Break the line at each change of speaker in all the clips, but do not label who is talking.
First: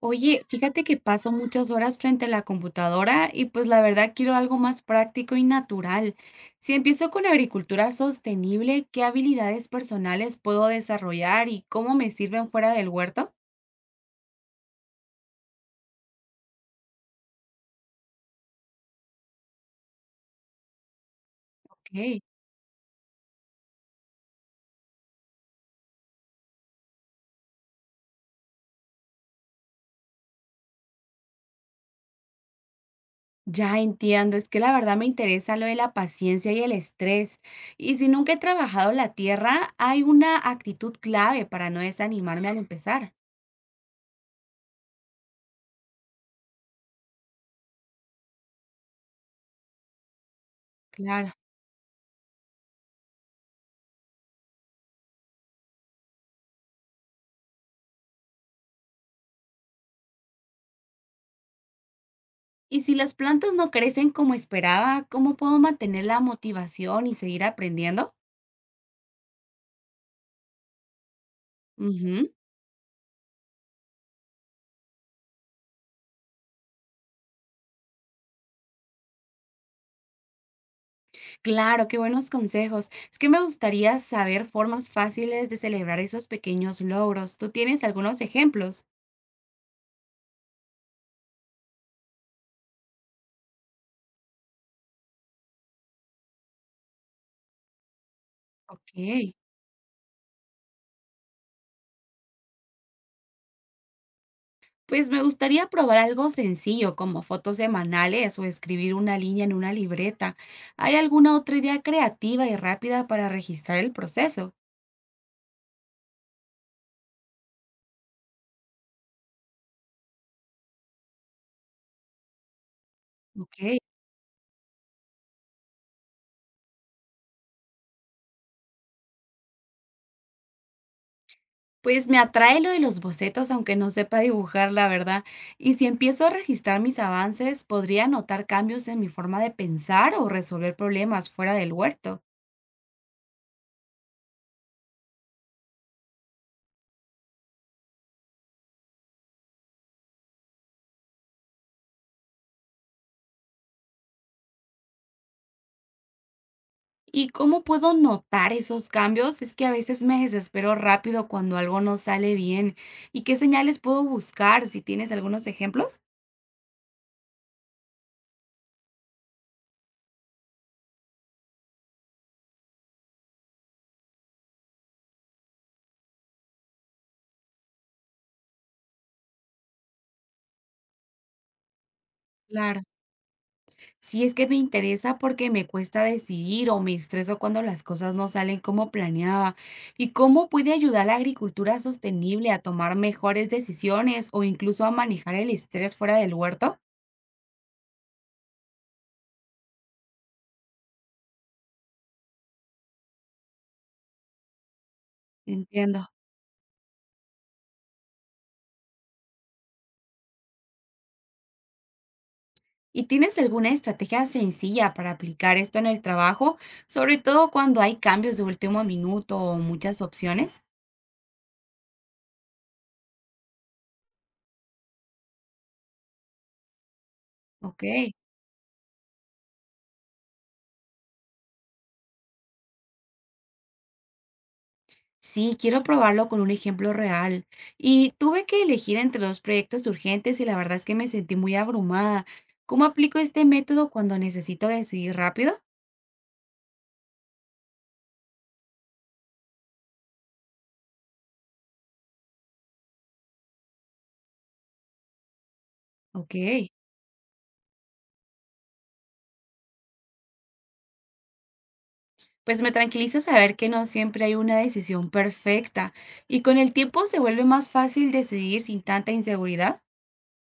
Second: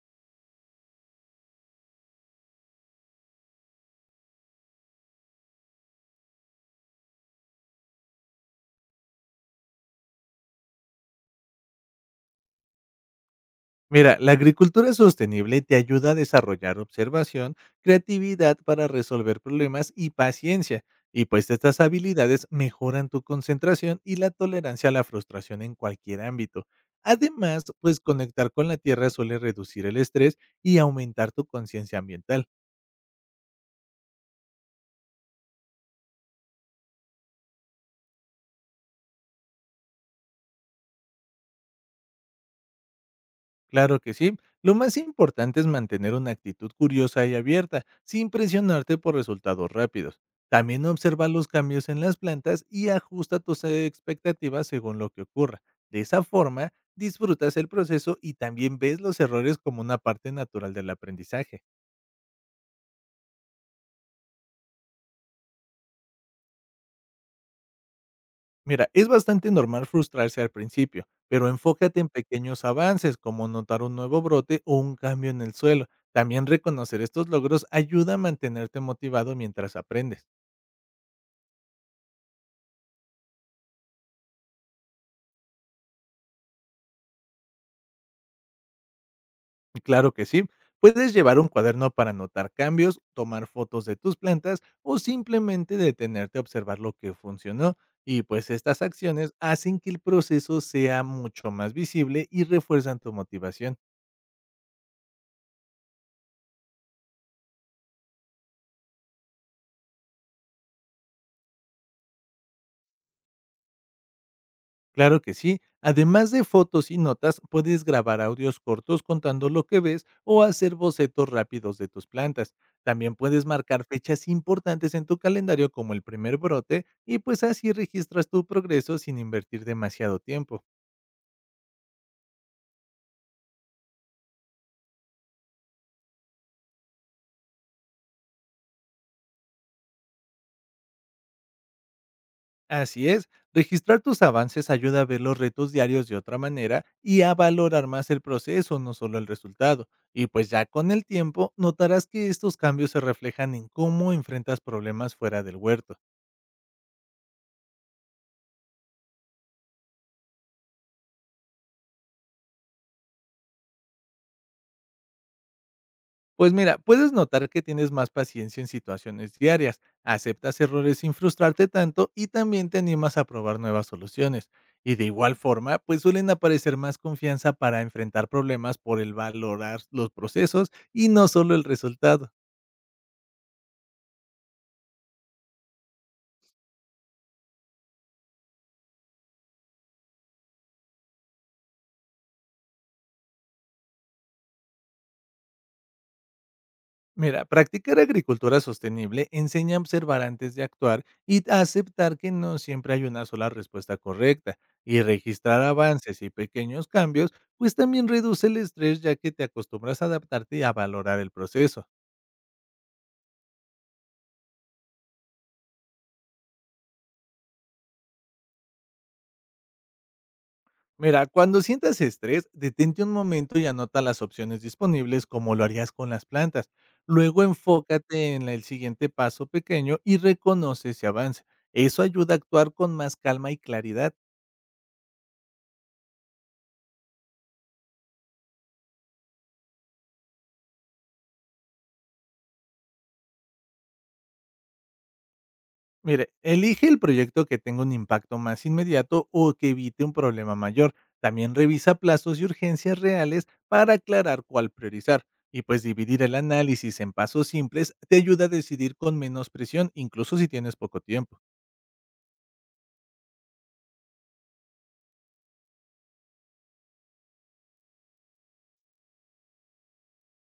Oye, fíjate que paso muchas horas frente a la computadora y pues la verdad quiero algo más práctico y natural. Si empiezo con agricultura sostenible, ¿qué habilidades personales puedo desarrollar y cómo me sirven fuera del huerto?
Mira, la agricultura sostenible te ayuda a desarrollar observación, creatividad para resolver problemas y paciencia. Y pues estas
Ok,
habilidades mejoran tu concentración y la tolerancia a la frustración en cualquier ámbito. Además, pues conectar con la tierra suele reducir el estrés y aumentar tu conciencia ambiental.
ya entiendo, es que la verdad me interesa lo de la paciencia y el estrés. Y si nunca he trabajado la tierra, hay una actitud clave para no desanimarme al empezar.
Claro que sí. Lo más importante es mantener una actitud curiosa y abierta, sin presionarte por resultados rápidos. También observa
Claro.
los cambios en las plantas y ajusta tus expectativas según lo que ocurra. De esa forma, disfrutas el proceso y también ves los errores como una parte natural del aprendizaje.
Y si las plantas no crecen como esperaba, ¿cómo puedo mantener la motivación y seguir aprendiendo?
Mira, es bastante normal frustrarse al principio, pero enfócate en
Ujú.
pequeños avances como notar un nuevo brote o un cambio en el suelo. También reconocer estos logros ayuda a mantenerte motivado mientras aprendes.
Claro, qué buenos consejos. Es que me gustaría saber formas fáciles de celebrar esos pequeños logros. ¿Tú tienes algunos ejemplos?
Claro que sí. Puedes llevar un cuaderno para anotar cambios, tomar fotos de tus plantas o simplemente detenerte a observar lo que funcionó. Y pues estas
Ok.
acciones hacen que el proceso sea mucho más visible y refuerzan tu motivación.
Pues me gustaría probar algo sencillo como fotos semanales o escribir una línea en una libreta. ¿Hay alguna otra idea creativa y rápida para registrar el proceso?
Claro que sí. Además de fotos y notas, puedes grabar audios cortos contando lo que ves o hacer bocetos rápidos de tus plantas. También puedes
Ok.
marcar fechas importantes en tu calendario como el primer brote y pues así registras tu progreso sin invertir demasiado tiempo.
Pues me atrae lo de los bocetos, aunque no sepa dibujar, la verdad. Y si empiezo a registrar mis avances, podría notar cambios en mi forma de pensar o resolver problemas fuera del huerto.
Así es, registrar tus avances ayuda a ver los retos diarios de otra manera y a valorar más el proceso, no solo el resultado. Y pues ya con el tiempo notarás que estos cambios se reflejan en cómo enfrentas problemas fuera del huerto.
¿Y cómo puedo notar esos cambios? Es que a veces me desespero rápido cuando algo no sale bien. ¿Y qué señales puedo buscar? Si tienes algunos ejemplos.
Pues mira, puedes notar que tienes más paciencia en situaciones diarias, aceptas errores sin frustrarte tanto y también te animas a probar nuevas soluciones. Y de igual forma, pues suelen aparecer más confianza para enfrentar problemas por el valorar los procesos y no solo el resultado.
Claro. Si es que me interesa porque me cuesta decidir o me estreso cuando las cosas no salen como planeaba. ¿Y cómo puede ayudar a la agricultura sostenible a tomar mejores decisiones o incluso a manejar el estrés fuera del huerto?
Mira, practicar agricultura sostenible enseña a observar antes de actuar y a aceptar que no siempre hay una sola respuesta correcta. Y registrar
Entiendo.
avances y pequeños cambios, pues también reduce el estrés ya que te acostumbras a adaptarte y a valorar el proceso.
¿Y tienes alguna estrategia sencilla para aplicar esto en el trabajo, sobre todo cuando hay cambios de último minuto o muchas opciones?
Mira, cuando sientas estrés, detente un momento y anota las opciones disponibles como lo harías con las plantas. Luego
Ok.
enfócate en el siguiente paso pequeño y reconoce ese avance. Eso ayuda a actuar con más calma y claridad.
Sí, quiero probarlo con un ejemplo real. Y tuve que elegir entre dos proyectos urgentes y la verdad es que me sentí muy abrumada. ¿Cómo aplico este método cuando necesito decidir rápido?
Mire, elige el proyecto que tenga un impacto más inmediato o que evite un problema mayor. También revisa plazos y urgencias reales para aclarar cuál priorizar. Y pues dividir el
Ok,
análisis en pasos simples te ayuda a decidir con menos presión, incluso si tienes poco tiempo.
pues me tranquiliza saber que no siempre hay una decisión perfecta y con el tiempo se vuelve más fácil decidir sin tanta inseguridad.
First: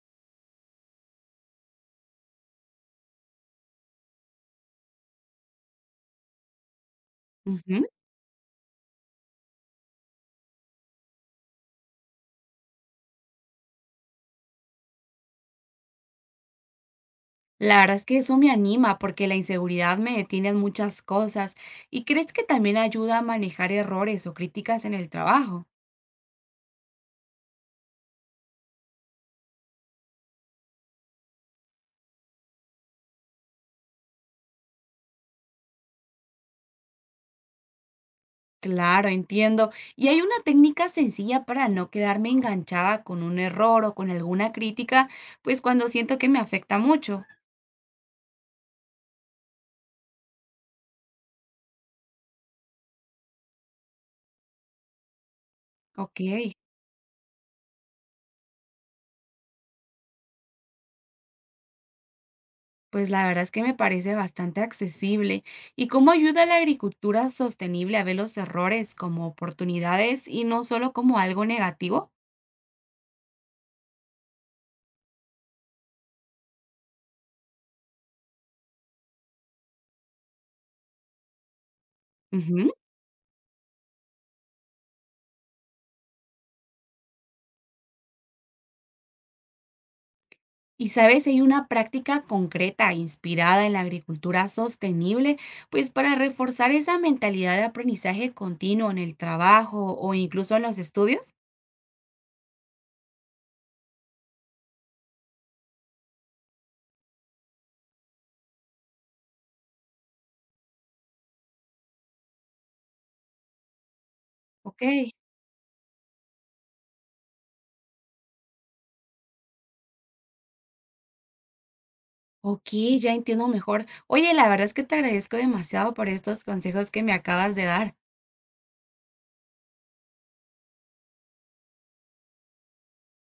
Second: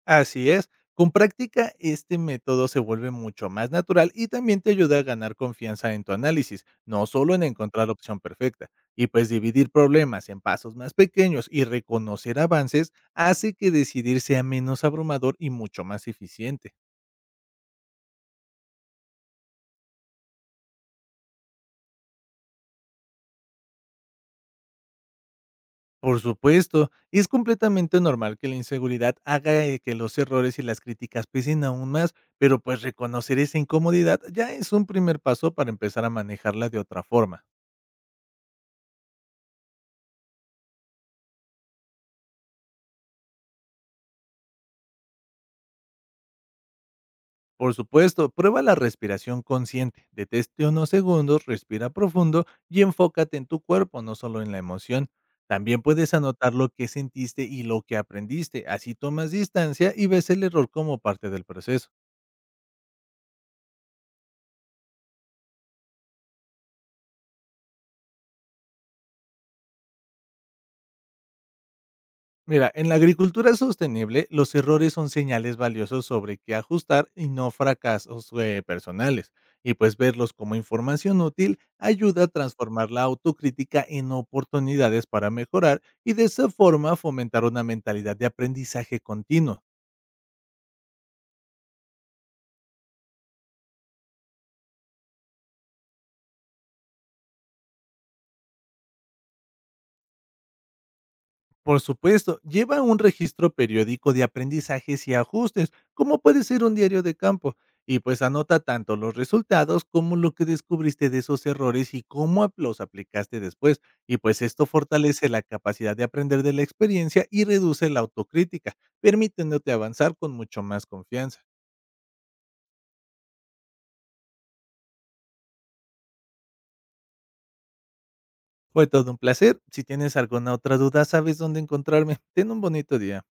Así es. Con práctica, este método se vuelve mucho más natural y también te ayuda a ganar confianza en tu análisis, no solo en
Ujú.
encontrar la opción perfecta. Y pues dividir problemas en pasos más pequeños y reconocer avances hace que decidir sea menos abrumador y mucho más eficiente.
La verdad es que eso me anima porque la inseguridad me detiene en muchas cosas. ¿Y crees que también ayuda a manejar errores o críticas en el trabajo?
Por supuesto, es completamente normal que la inseguridad haga que los errores y las críticas pesen aún más, pero pues reconocer esa incomodidad ya es un primer paso para empezar a manejarla de otra forma.
Claro, entiendo. ¿Y hay una técnica sencilla para no quedarme enganchada con un error o con alguna crítica, pues cuando siento que me afecta mucho?
Por supuesto, prueba la respiración consciente. Deteste unos segundos, respira profundo y enfócate en tu cuerpo, no solo en la emoción. También puedes
Ok,
anotar lo que sentiste y lo que aprendiste. Así tomas distancia y ves el error como parte del proceso.
pues la verdad es que me parece bastante accesible. ¿Y cómo ayuda a la agricultura sostenible a ver los errores como oportunidades y no solo como algo negativo?
Mira, en la agricultura sostenible, los errores son señales valiosos sobre qué ajustar y no fracasos personales. Y pues verlos como información útil ayuda a
Ujú.
transformar la autocrítica en oportunidades para mejorar y de esa forma fomentar una mentalidad de aprendizaje continuo.
Y sabes, si hay una práctica concreta inspirada en la agricultura sostenible, pues para reforzar esa mentalidad de aprendizaje continuo en el trabajo o incluso en los estudios.
Por supuesto, lleva un registro periódico de aprendizajes y ajustes, como puede ser un diario de campo, y pues anota tanto los resultados como lo que descubriste de esos errores y cómo los aplicaste después. Y pues esto
Ok,
fortalece la capacidad de aprender de la experiencia y reduce la autocrítica, permitiéndote avanzar con mucho más confianza.
ok, ya entiendo mejor. Oye, la verdad es que te agradezco demasiado por estos consejos que me acabas de dar.
Fue todo un placer. Si tienes alguna otra duda, sabes dónde encontrarme. Ten un bonito día.